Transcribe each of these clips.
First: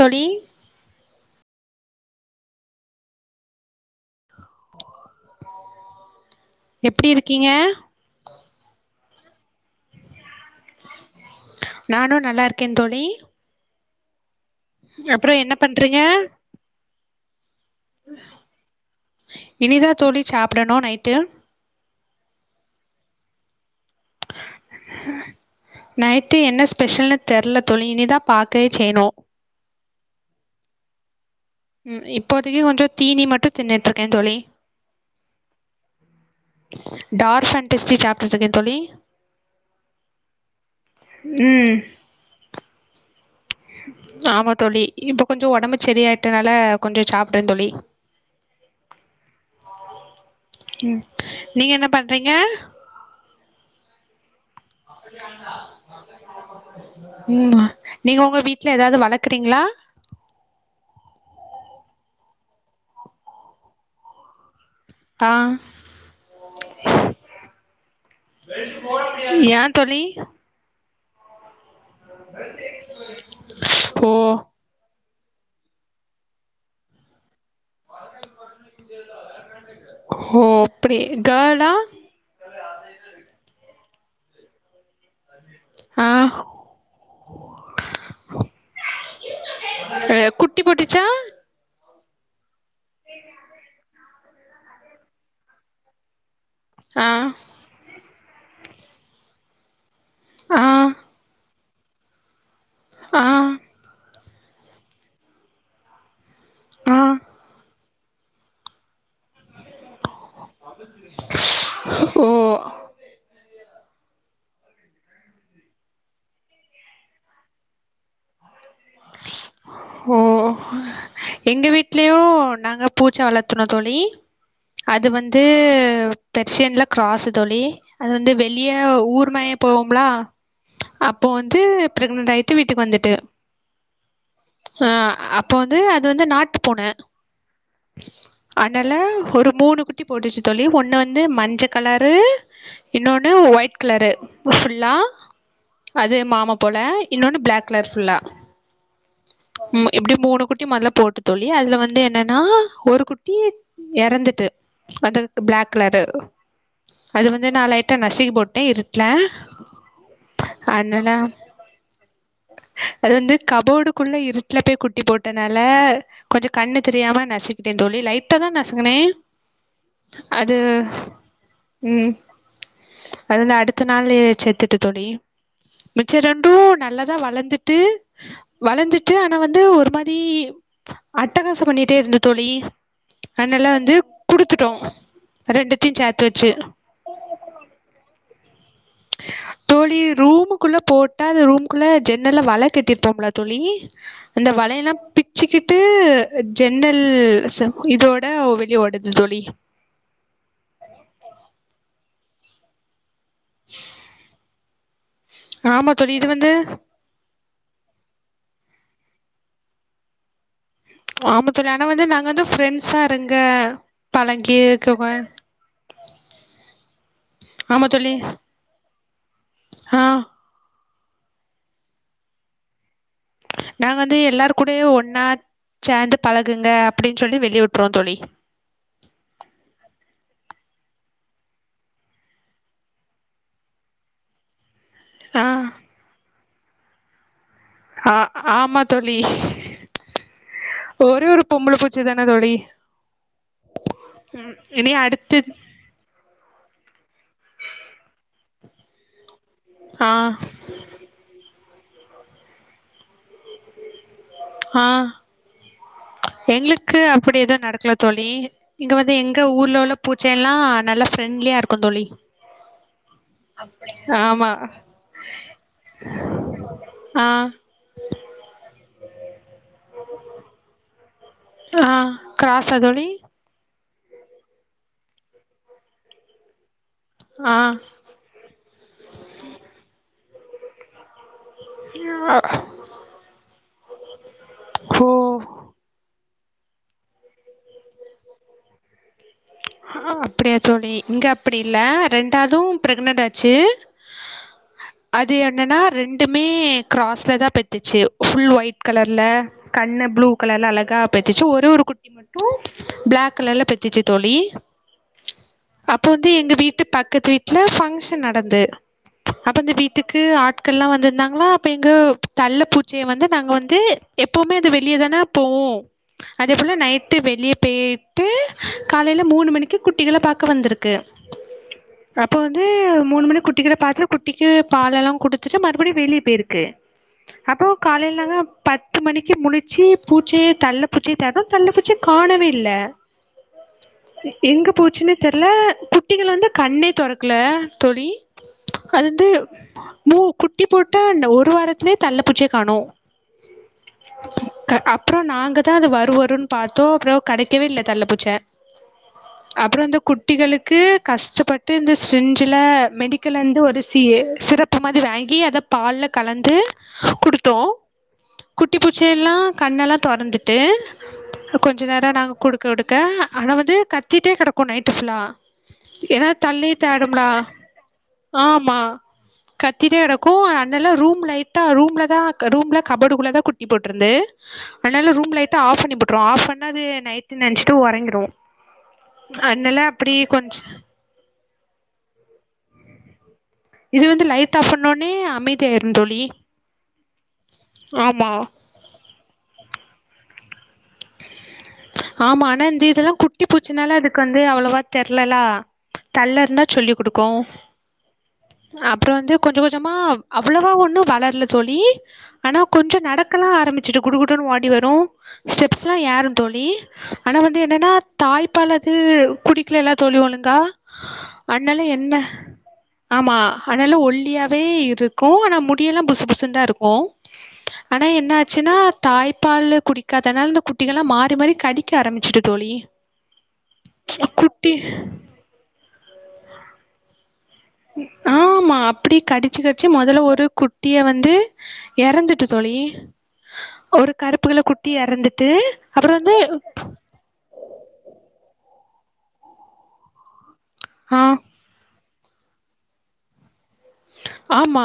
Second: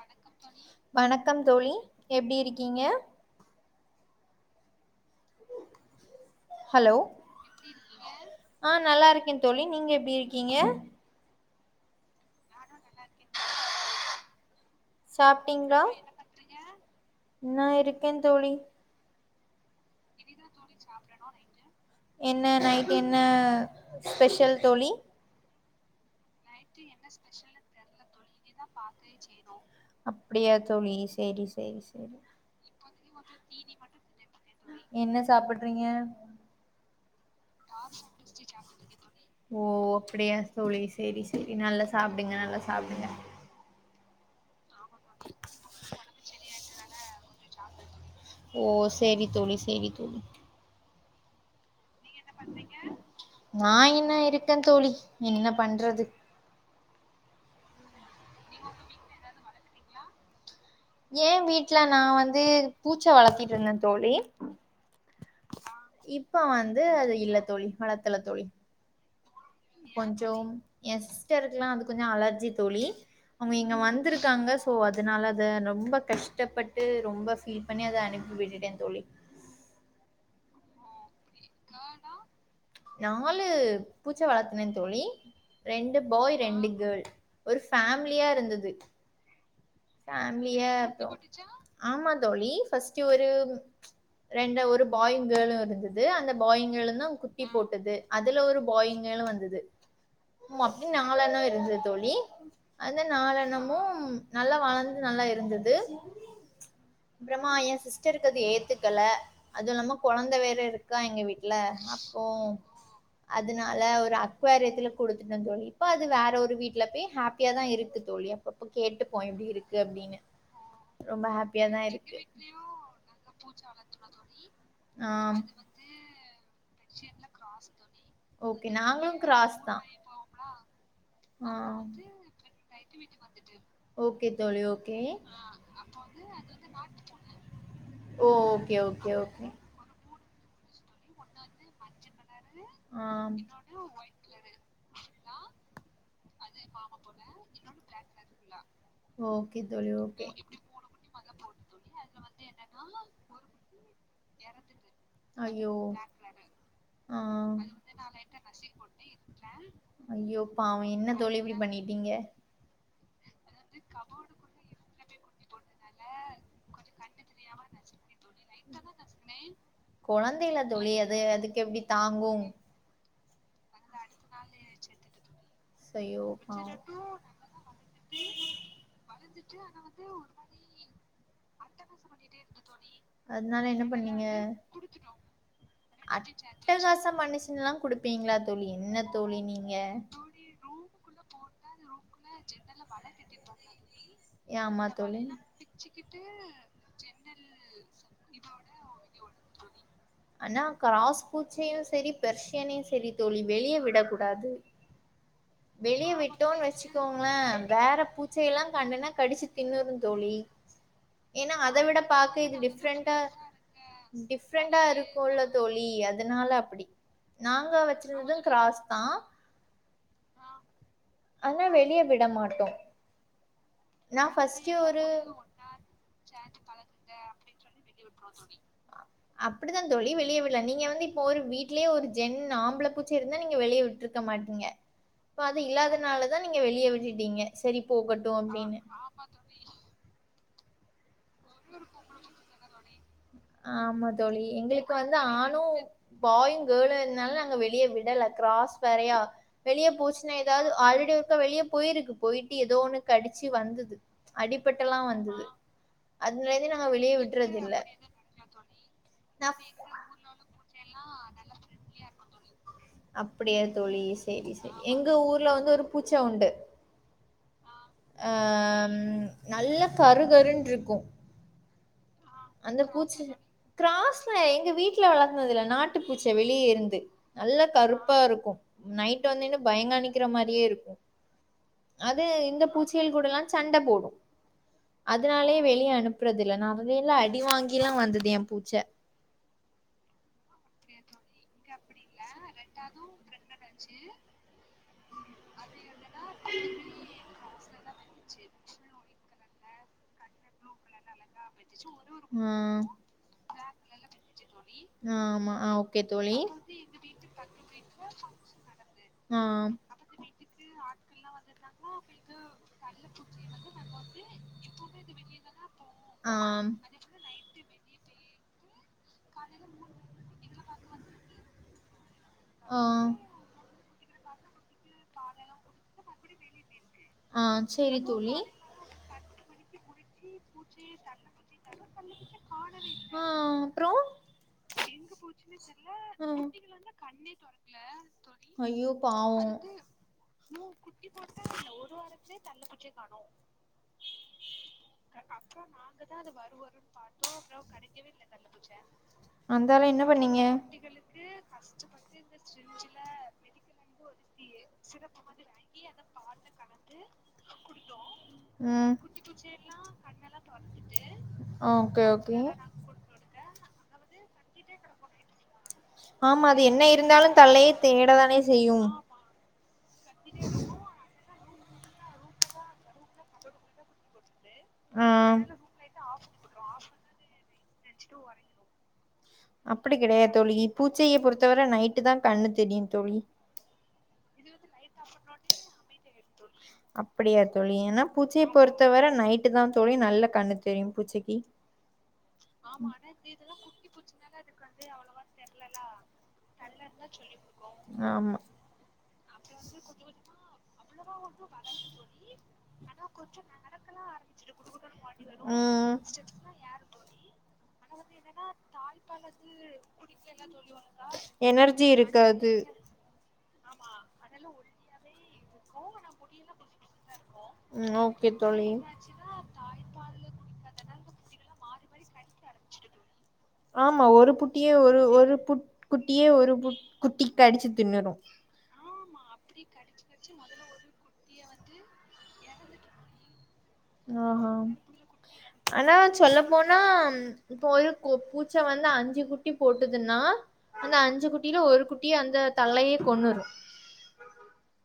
தோழி வணக்கம் தோழி எப்டி இருக்கீங்க ஹலோ எப்டி இருக்கீங்க ஆ நல்லா இருக்க தோழி நீங்க எப்டி இருக்கீங்க நானு நல்லாருக்கே தோழி அப்றோ என்ன சாப்டிங்களா பண்றீங்க நா இருக்கே தோழி இனிதா தோழி சாப்டணு நைட்டு என்ன நைட் என்ன ஸ்பெஷல் தோழி நைட்டு என்ன ஸ்பெஷல்ன்னு தெர்ல தோழி இனிதா பாக்கே செய்ணு அப்டியா தோழி சேரி சரி ம் சரி இப்போதைக்கு கொஞ்சோ தீனி மட்டு தின்னுட்ருக்கே தோழி என்ன சாப்பட்றீங்க டார்ஃப் ஃபேண்டெஸ்ட்டி சாப்ட்டுட்ருக்கே தோழி ஓ அப்டியா தோழி சேரி சேரி ம் நல்லா சாப்டுங்க நல்லா சாப்டுங்க ஆமா தோழி இப்ப கொஞ்சோ ஒடம்பு சரியாட்டனால கொஞ்சோ சாப்டே தோழி ஓ சேரி தோழி சேரி தோழி ம் நீங்க என்ன பண்றீங்க நா என்ன இருக்கே தோழி என்ன பண்றது ம் மா நீங்க ஒங்க வீட்ல ஏதாவது வளக்குறீங்களா ஏ வீட்ல நா வந்து பூச்சா வளத்திட்ருந்தே தோழி ஆ இப்ப வந்து அது இல்ல தோழி வளத்துல தோழி ஏ தோழி எ சிஸ்டருக்குலா அது கொஞ்சோ அலர்ஜி தோழி அவுங்க இங்க ஓ வந்துருக்காங்க சோ அதுனாலத ரொம்ப கஷ்டப்பட்டு ரொம்ப ஃபீல் பண்ணி அத அனுப்பி விட்டுட்டே தோழி ஓ அப்பகடி கேள்லா நாலு பூச்சா வளர்த்தினே தோழி ரெண்டு ஆ பாய் ரெண்டு கேள் ஒரு ஃபேமிலியா இருந்தது அஹ், குட்டி பேமிலியா போட்டுச்சா இருந்தோ ஆமா தோழி ஃபர்ஸ்ட்டு ஒரு ரெண்டு ஒரு பாயுங் கேளு இருந்தது அந்த பாயிங் கேளுந் ஆ தா குட்டி போட்டது அதுல ஒரு பாயிங் கேளு வந்தது ம் ஆ அப்டி நாலனோ இருந்து தோழி அந்த ஆ நாளனமும் நல்லா வளந்து நல்லா இருந்தது ஆ அப்றமா எ சிஸ்டருக்கு அது ஏத்துக்கல அது இல்லாம கொழந்த வேற இருக்கா எங்க வீட்ல அப்போ ஓ அது னால ஒரு அக்வாரத்துல குடுத்துட்டே தோழி இப்ப அது வேற ஒரு வீட்ல பேய் ஹாப்பியா தா இருக்கு தோழி அப்பப்போ கேட்டுப்போ எப்டி இருக்கு ஓ அப்டீனு எங்க வீட்லயு நாங்க பூச்சா வளத்துனோ தோழி அது ஆ வந்து பெர்ஷியன்ல க்ராஸ்ஸு தோழி அது வந்து ஓகே வெள்ளிய நாங்களு ஊர்மேய கிராஸ் தா போவுமும்லா அப்ப ஆ வந்து ப்ரெக்னன்ட் ஆயிட்டு வீட்டுக்கு வந்துட்டு ஓகே தோழி ஆ ஓகே அப்ப வந்து அது வந்து நாட்டு பூன ஓ ஓகே அனால ஓகே ஓகே ஒரு மூணு குட் ட்டி போட்டுச்சு தோழி ஒன்னு வந்து மஞ்ச கலரு ஆ இன்னோன்னு ஒயிட் ட் கலரு ஃபுல்லா அது மாமா போல இன்னோன்னு ப்ளாக் கலர் ஃபுல்லா லா ம் எப்டியு மூணு குட்டி மொதல்ல போட்டு தோழி அதுல வந்து என்னனா ஒரு குட்டி எறந்துட்டு அது வந்து ப்ளாக் ஐயோ கலரு ஆ அது வந்து நா லைட்டா நசுக்கி போட்டே இருட்ல ஐயோ பாவோ அதனால என்ன தோழி இப்டி பண்ணி டிங்க அது வந்து கபோடுக்குள்ள இருட்ல போய் குட்டி போட் டனால கொஞ்சோ கண்ணு தெரியாம நசுக்கிட்டே தோழி லைட்டா தா நசுங்குனே கொழந்தேல தோழி அது அதுக் எப்டி ம் தாங்கும் அது வந்து அடுத்த நாளு செத்துட்டு தோழி மிச்ச ஐயோ ரெண்டு பாவோ நல்லாதா வளந்துட்டு வளந்துட்டு ஆனா வந்து ஒரு மாரி அட்டகாசம் பண்ணிட்டே இருந்து தோழி அதனால அதுனால என்ன வந்து பண்ணீங்க குடுத்துட்டோ ரெண்டு அட்டகாசம் பண்ணுச்சுன்லா குடுப்பீங்களா தோழி என்ன தோழி நீங்க தோழி ரூமுக்குள்ள போட்டா அது ரூமுக்குள்ள ஜன்னல்ல வலை கட்டிருப்போம்லா தோழி அந்த ஆமா வளையெல்லா தோழி பிச்சிக்கிட்டு ஜன்னல் சம் இதோட வெளியோ ஓடுது தோழி ஆனா கிராஸ் பூச்சையும் செரி பெர்ஷியனையும் செரி தோழி வெளியே விடக் கூடாது ஆமா வெளியே தோழி இது வந்து விட்டோன் வச் சிக்கோங்கள வேற பூச்சை எல்லா கண்டனா கடிச்சி தின்னுரு தோழி ஆமா ஏனா தோழி அத ஆனா விட வந்து நாங்க பாக்க வந்து இது ஃப்ரெண்ட்ஸா டிஃப்ரெண்டா இருங்க டிஃப்ரெண்டா இரு பழகிக்கவ போல தோழி அதனால அப்டி நாங்க ஆமா வச்சிருந்தது கிராஸ் தா ஹா ஆனா வெளிய விட மாட்டோ நாங்க வந்து நா எல்லாரு ஃபஸ்ட்டு கூட ஒரு ஒன்னா சேர்ந்து பழகுங்க அப்டின்னு சொல்லி வெளிய விட்டுருவோ தோழி ஆ அப்டித்தா தோழி வெளியே விடல நீங்க வந்து இப்போ ஒரு வீட்லேயே ஒரு ஜென் ஆம்பள பூச்ச இருந்தா நீங்க வெளியே விட்டுருக்க மாட்டீங்க இப்ப ஆ அது இல்லாதனாலதா நீங்க வெளியே விட்டுட்டீங்க சரி போகட்டும் அப்டின்னு பிலி ஒரே ஒரு பொம்பள பூச்சி தான தோழி ஆமா தோழி இனி எங்களுக்கு வந்து அடுத்து ஆணு பாயு கேளு இருந்தாலு நாங்க வெளிய விடல க்ராஸ் வேறயா வெளிய ஆ போச்சுன்னா ஏதாவது ஆல்ரெடி ஒருக்க வெளிய போயிருக்கு போயிட்டு ஏதோ ஒன்னு கடிச்சி வந்தது அடிப்பட்டல்லா வந்தது அதுலேருந்து நாங்க எங்ளுக்கு வெளிய அப்டி எது விடுறதில்ல. நடக்கல தோழி இங்க வந்து எங்க நா ஊர்ல உள்ள புட் செல்லா நல்லா ஃப்ரெண்ட்லியா இருக்கு தோழி அப்டியா தோழி ஆமா சேரி சேரி எங்க ஊர்ல வந்து ஒரு பூச்ச உண்டு ஆ அம் நல்ல கருகருன்ட்ருக்கு ஆ கிராஸா அந்த தோழி பூச்சி கிராஸ்ல எங்க வீட்ல வளந்தது இல்ல நாட்டு பூச்சை வெளியே இருந்து ஆ நல்லா கருப்பா இருக்கு நைட் வந்தினா பயங்காணிக்கிற மாரியே இருக்கு அது இந்த பூச்சி தேள்கூடலா சண்ட போடு ஓ அதனாலயே வெளியே அனுப்புறது இல்ல நா வந்து இல்ல அடி அடி வாங்கிலா வந்தது ஏ பூச்ச அப்டியா தோழி இங்க அப்டி இல்ல ரெண்டவது பிரெக்னன்ட் ஆச்சி [inaudible] அது என்னன்னா ரெண்டுமே கிராஸ்ல தா பெத்துச்சி புல் ஒயிட் கலர்ல கண்ணு ப்ளூ கலர்ல அழகாப் பெத்துச்சி ஒரே ஒரு குட்டி மட்டு ஆ பிளாக் கலர்ல பெத்துச்சு தோழி ஆமா அவ் அப்போத்தி எங்க வீட்டு பக்கத்து வீட்ல ஃபங்க்ஷன் நடந்து ஆ அப்ப அந்த வீட்டுக்கு ஆட்கள் எல்லா வந்துருந்தாங்களா அப்ப எங்க தள்ள பூச்சிய வந்து நாங்க வந்து எப்போவுமே அது வெளியேதான போவு ஆ அதே போல நைட் விட்டு வெளியே பேயிட்டு காலேல மூணு மணிக்கு குட்டிக பாக்க வந்திருக்கு அப்போ வந்து ஆ மூணு மணி குட்டிகல பாத்துட்டு குட்டிக்கு பால் எல்லா குடுத்துட்டு மறுபடியு வெளிய பேருக்கு ஆ அப்ரோ சேரி காலேல தோழி பத்து மணிக்கு முழிச்சி பூச்சே தள்ள பட் சி தேடுறோ தள்ள பூச்சிய காணவே இல்ல ஆ ஆம் எங்க போச்சின்னே தெர்ல குட்டிகள் ம் வந்து கண்ணே தொறக்கல தோழி ஐயோ அது வந்து பாவோ மூண் குட்டி போட்டா ஒரு வாரத்லயே வாரத்லயே தள்ளு பூச்சிய காணே அப்றோ நாங்க தா அது வருவருன்னு பாத்தோ அப்றோ கிடைக்கவே இல்ல தள்ள பூச்ச ச அப்றோ இந்த குட்டிகளுக்கு கஷ்டப்பட்டு இந்த சிரிஞ்சில மெடிக்கலந்து ஒரு சிஏ சிரப் அத்த மாரி வாங்கி அத பால்ல கலந்து கொடுத்தோ குட்டி ம் பூச்சையல்லா கண்ணெல்லா தொறந்துட்டு கொஞ்சோ ஓகே நேரோ நாங்க ஓகே கொடுக்க கொடுக்க ஆனா வந்து கத்திட்டே கிடக்கு நைட்டு ஃபுல்லா எனா தள்ளி தேடும்லா தேட தானே செய்யு ஆமா கத்திட்டே கிடக்கு அதுனால ரூம் லைட்டா ரூம்ல தா ரூம்ல கபோர்டுள்ள தா குட்டி போட்டுருந்து ஆ அனால ரூம் லைட்ட ஆப் பண்ணி போற்றுவோ ஆப் பண்ணா அது நைட்டு நினைச்சுட்டு உறங்கிரு அப்டி கிடையாது கொஞ்ச தோழி பூச்சையை பொறுத்தவரை நைட்டு தா கண்ணு தெரியு தோழி இது வந்து லைட் ஆப் பண்ணோனே அமைதியா ஆயிரு தோழி அப்டியா தோழி எனா ஆமா பூச்சிய பொறுத்தவர நைட் இருட்டு தா தோழி நல்லா கண்ணு தெரியு பூச்சிக்கி ஆமா ஆனா இந்து இதெல்லா குட்டி பூச்சுனால அதுக்கு வந்து அவ்ளோவா தெரிலல்ல தள்ள இருந்தா சொல்லி கொடுக்கு ஆமா அப்றோ வந்து கொஞ்சோ கொஞ்சமா அவ்ளவா ஒண்ணு வளர்ல தோழி ஆனா கொஞ்சோ நடக்கலா ஆரம்பிச்சிட்டு குடுகுடுன்னு வோடி வரு ஸ்டெப்ஸ்லா ம் யேறு தோழி ஆனா வந்து எனன்னா தாய்ப்பால் அது குடிக்கலல்ல தோழி ஒழுங்கா ஆனால எனர்ஜி என்ன இருக்காது ஆமா ஆனால ஒல்லியாவே இருக் பூன முடியெல்லா புசு புசு தா இருக்கு ம் ஆனா ஓகே என தோழி ஆச்சுன்னா தாய்ப்பால் குடிக்காதனால அந்த குட்டிகள் எல்லா மாரி மாரி கடிக்க ஆரம்பிச்சுட்டு தோழி ஆமா ஒரு புட்டியே குட்டி ஒரு ஒரு புட் குட்டியே ஒரு பு குட்டி அடிச்சு ஆமா அப்டி கடிச்சு கடிச்சு முதல்ல ஒரு குட்டிய வந்து இறந்துட்டு தோழி ஒரு ஆ ஹா கருப்புல குட்டி எறந்துட்டு ஆனா அப்புறம் வந்து சொல்ல போனா இப்ப ஒரு பூச்சை வந்து அஞ்சு குட்டி போட்டுதுன்னா அந்த ஆ அஞ்சு குட்டியில ஒரு குட் டிய அந்த தள்ளயே கொன்னுரு ஆமா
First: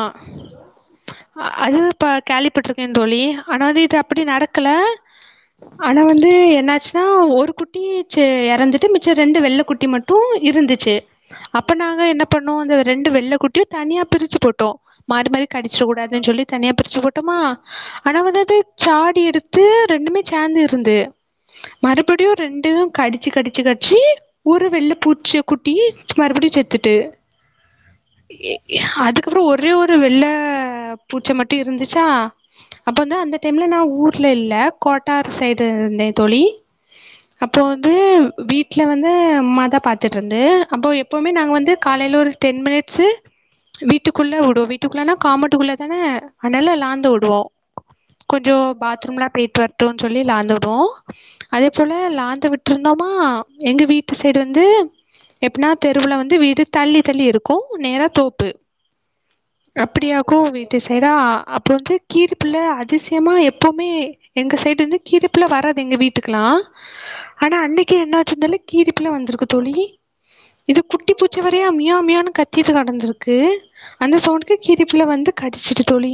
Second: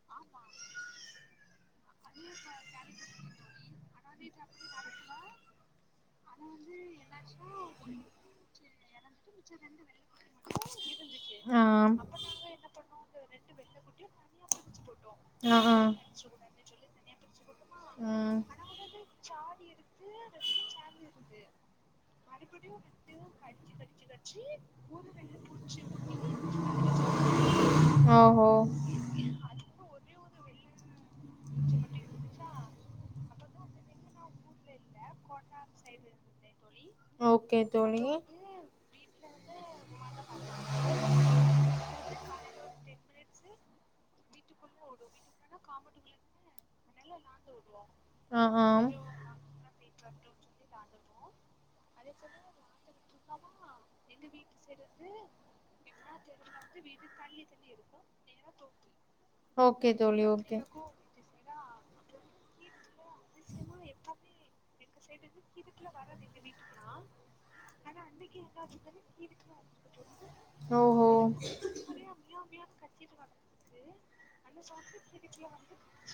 அது பா கேலிப்பட்டுருக்கே தோழி ஆனா இது அப் அப்டி நடக்கல ஆனா வந்து எனாச்சுன்னா ஒரு குட்டி சோ இறந்துட்டு மிச்சம் ரெண்டு வெள்ள குட்டி மட் ட்டு இருந்துச்சு ஆ அப்ப நாங்க என்ன பண்ணோ அ ரெண்டு வெள்ளை குட்டியு தனியா பிரிச்சு போட்டோ மாரி மாரி ஆ ஆ கடிச்சக்க கூடாதுன்னு சொல்லி தனியா பிரிச்சு போட்டோமா ஆனா ம் வந்து அது சாடி எடுத்து ரெண்டுமே சேர்ந்து இருந்து மறுபடியு ரெண்டு கடிச்சு கடிச்சு கடிச்சு ஒரு வெள்ள பூச்சி குட்டி மறுபடியு செத்துட்டு ஓஹோ அது கப்றோ ஒரே ஒரு வெள்ள பூச்ச மட்டு இருந்துச்சா அப்ப வந்து அந்த டைம்ல நா ஊர்ல இல்ல கோட்டார்ப் சைடு இருந்தே தோழி ஓகே அப்போ வந்து தோழி வீட் டல வந்து அம்மா தா பாத்துட்டு இருந்து அப்போ எப்போவுமே நாங்க வந்து காலையில ஒரு டென் மினிட்ஸு குள்ள விடுவோ வீட்டுக்குள்ளானா காமோட்டுக்குள்ள தானே அனால லாந்த விடுவோ ஆ கொஞ்சோ ஆ பாத்ரூம்லா போயிட்டு வரட்டும்னு சொல்லி லாந்த விடுவோ அதே போல லாந்து விட் ருந்தோமா எங்க வீட்டு சைடு வந்து எப்டின்னா தெருவுல வந்து வீடு தள்ளி தள்ளி இருக்கு நேர தோப்பு ஓகே தோழி அப்டியாக்கு ஓகே வீட்டு சைடா அப்பற வந்து கீரிப்புள்ள அதிசயமா எப்பவுமே எங்க சைடு இருந்து கீருப்புல்ல வராது எங்க வீட்டுக்கெல்லா ஆனா அன்னைக்கு என்னச்சின்னு தெரில கீரிப்புல்ல வந்திருக்கு தோழி இது ஓஹோ குட்டி பூச்ச மாறியே மியாவ் மியாவ் னு கத்திட்டு கிடந்திருக்கு அந்த சவுண்டுக்கு கிருப்புல வந்து கடிச்சிட்டு தோழி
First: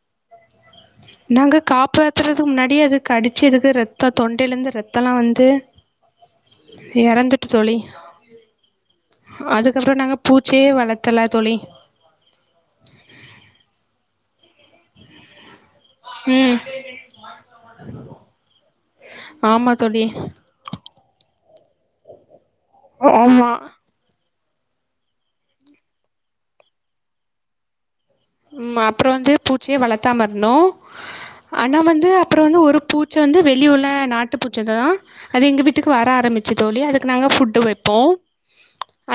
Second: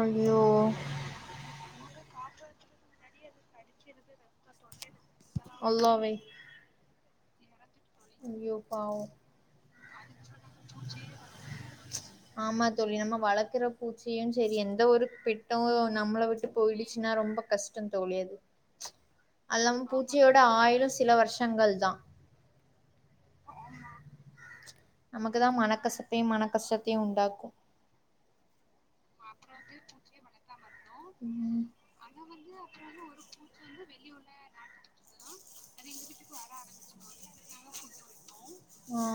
ஐயோ நாங்க காப்பாத்துறதுக்கு முன்னாடி அப்டியே அது கடிச்சு இருக்கு ரத்த தொண்டையில இருந்து ரத்தம்ல்லா வந்து அல்லாவே இறந்துட்டு தோழி ஐயோ பாவோ அதுக்கப்பற நாங்க பூச்சியே வளர்த்தல தோழி ஆமா தோழி நம்ம வளர்க்குற பூச்சயு சரி எந்த ஒரு பெட்டும் நம்மள விட்டு ம் போயிலிச்சுன்னா ரொம்ப கஷ்ட தோழி அது ஆமா அல்லாம தோழி பூச்சியோட ஆயிலு சில வருஷங்கள் தா ஓமா ஆமா நமக்கு தா மனக்கஸ்த்தையு மனக்கஷ்டத்தையு உண்டாக்கு ம் அப்ற வந்து பூச்சியே வளர்த்தாமா இருந்தோம் ம் ஆனா வந்து அப்ற வந்து ஒரு பூச்ச வந்து வெளிய உள்ள நாட்டு பூச்சு தா அது எங்க வீட்டுக்கு வர ஆரம்பிச்சு தோழி அதுக்கு நாங்க ஃபுட்டு வப்போ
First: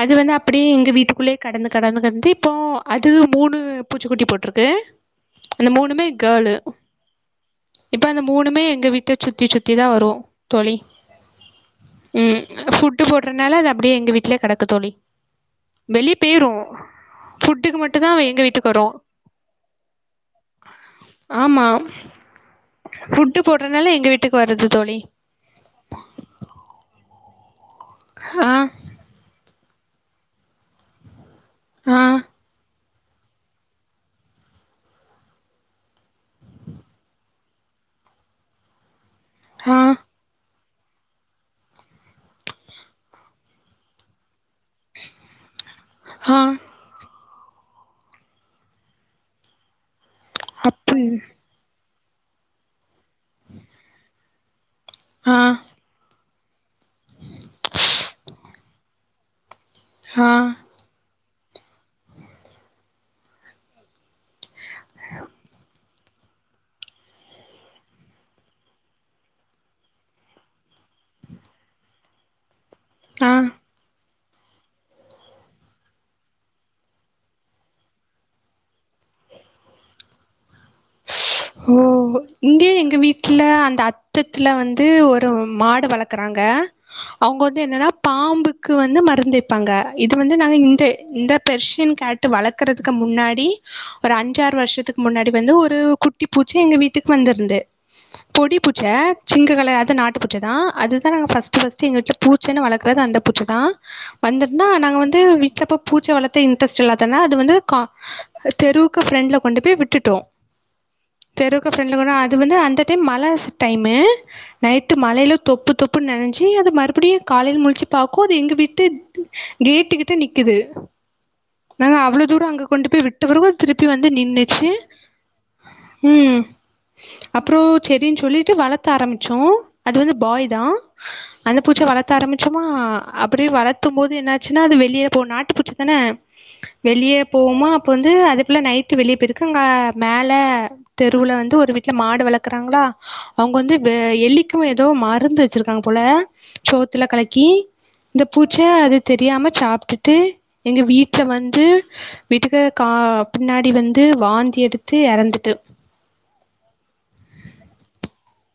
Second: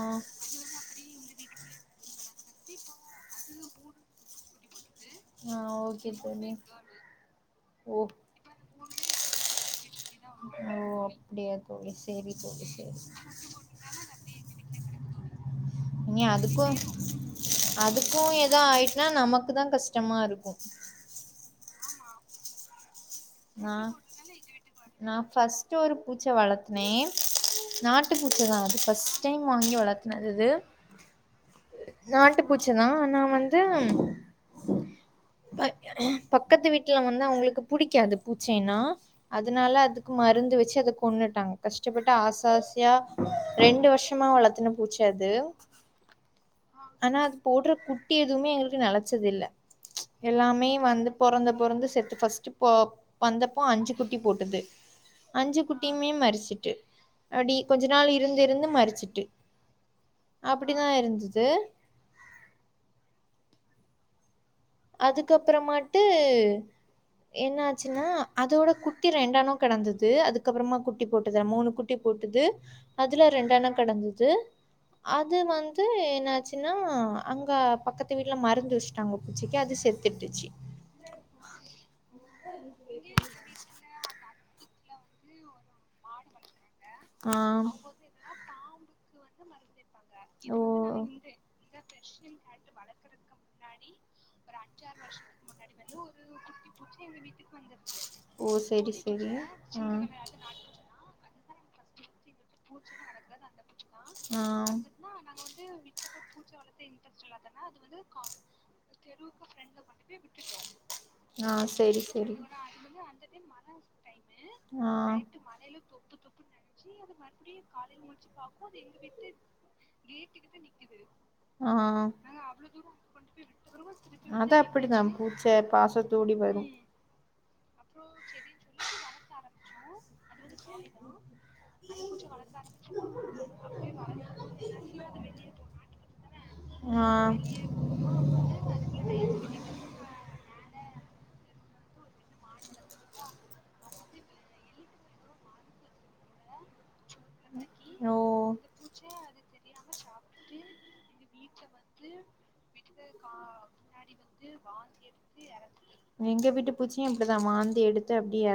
அது வந்து அப்டியே எங்க வீட்டுக்குள்ளே கடந்து கடந்து கத்திப்போ அது மூணு பூச்சிக்குட்டி போட்ருக்கு அந்த மூணுமே கேளு சாப்டேன் இப்போ அந்த மூணுமே எங்க வீட்ட சுத்தி சுத்தி தா வரு தோழி அப்டியா தோழி சேரி ம் தோழி இப்ப சேரி ஃபுட்டு போடுறதுனால அது அப்டியே எங்க வீட்லேயே கெடக்கு தோழி வெளியே ஏ போயிரும் அதுக்கும் ஃபுட்டுக்கு மட்டும் தான் அதுக்கும் எங்கள் ஏதா வீட்டுக்கு வரும் ஆயிட்னா நமக்கு தா கஷ்டமா இருக்கும் ஆமாம் ஃபுட்டு போடுறதுனால எங்க வீட்டுக்கு வருது தோழி ஃபர்ஸ்ட்டு ஒரு பூச்ச வளர்த்துனே நாட்டு பூச்சு தா ஆ அது ஃபஸ்ட் ஃபர்ஸ்ட் டைம் வாங்கி வளர்த்தினது இது ஆ நாட்டு பூச்சுதா ஆனா வந்து பக்கத்து வீட்டுல வந்து அவங்களுக்கு புடிக்காது பூச்சின்னா அதனால ஆ அது மருந்து வைச்சி அத கொண்ணட்டாங்க கஷ்டப்பட்டு ஆசாசையா ரெண்டு வருஷமா வளர்த்துன்ன பூச்ச அது ஆ ஆனா அது போடுற குட்டி எதுவுமே எங்களுக்கு நிலச்சது இல்ல எல்லாமே அப்பு வந்து புறந்த புறந்து செத்து ஃபர்ஸ்ட்ட் போ வந்தப்போ அஞ்சு குட்டி போட்டுது ஆ அஞ்சு குட்டியுமே மரிச்சுட்டு அப்டி கொஞ்ச நாள் இருந்திருந்து மறிச்சுட்டு ஆ அப்டி தா இருந்து அதுக்கப்பறமாட்டு என்ன ஆச்சுன்னா அதோட குட்டி ரெண்டானு கெடந்தது அதுக்கப்பறமா குட்டி போட்டுது மூணு குட்டி குட்டி போட்டுது அதுல ஆ ரெண்டண்ண கெடந்தது அது வந்து என்னாச்சுன்னா அங்க பக்கத்து வீட்ல மருந்து வச்சுட்டாங்க பூச்சிக்கு அது செத்துட்டுச்சு ஓ இங்கே எங்க வீட்ல அந்த அத்தத்தில்ல வந்து ஒரு மாடு வளர்க்குறாங்க ஆ அவுங்க வந்து என்னனா பாம்புக்கு வந்து மருந்துப் ப்பாங்க இது வந்து நாங்க ஓ இந்து இந்த பெர்சியன் கேட்டு வளர்க்குறதுக்கு முன்னாடி ஒரு அஞ்சு ஆறு வருஷத்துக்கு முன்னாடி வந்து ஒரு குட்டி பூச்சி எங்க வீட்டுக்கு வந்திருந்தது ஓ பொடி பூச்ச செரி செரி சிங்கு ஆ கலாது நாட்டு பூச்ச நா அதுதா பஸ்ட் பஸ்ட் எங்கிட்ட பு பூச்சன்னு வளர்க்குறது அந்த பூச்சதா ஆ வந்திர்தா நாங்க வந்து வீட்ல போ பூச்ச வளத்த இன்ரெஸ்ட் இல்லாதனா அது வந்து கா தெருவுக்கு ஃப்ரண்ட்ல கொண்டு போய் விட்டுட்டோ ஆ தெருக்கு ஃப்ரண்ட்ல செரி கொண்டு செரி அது வந்து அந்த டைம் மழ டைமு ஆ நைட்டு மழையில தொப்பு தொப்புன்னு நனஞ்சு அது மறுபடியும் காலையில முழிச்சு பாக்கோ அது எங்க வீட்டு கேட்டு கிட்ட நிக்குது ஆ நாங்க அவ்ளவு தூர அங்க கொண்டு போய் விட்டு வரவு திருப்பி வந்து அது நின்னுச்சு அப்டிதா பூச்ச பாஸொ இருட்டோடி வரு அப்றோ ச்செரின்னு சொல்லிட்டு வளக்க ஆரம்பிச்சோ அது வந்து பாய் தா அந்த பூச்ச வளத்தரம்பிச் சம்மா அப்டியே வளத்தும் போது என்னாச்சின்னா அது வெளியே போ நாட்டு பூச்சிதான ஆ வெளியே போவோமா அப்ப வந்து அதுக்குள்ள நைட்டு வெளியே போயிருக்கு இங்க மேல தெருவுல வந்து ஒரு வித் வீட்ல மாடு வளக்கறாங்ளா அவங்க வந்து வ எலிக்கு ஏதோ மருந்து வச்சிருக்காங்க போல சோத்துல கலக்கி ஓ இந்த பூச்ச அது தெரியாம சாப்டுட்டு எங்க வீட்ல வந்து வீட்டுக கா பின்னாடி வந்து வாந்தி எடுத்து எறந்துட்டு எங்க வீட்டு பூச்சியு அப்டிதா வாந்தி எடுத்து அப்டியே எற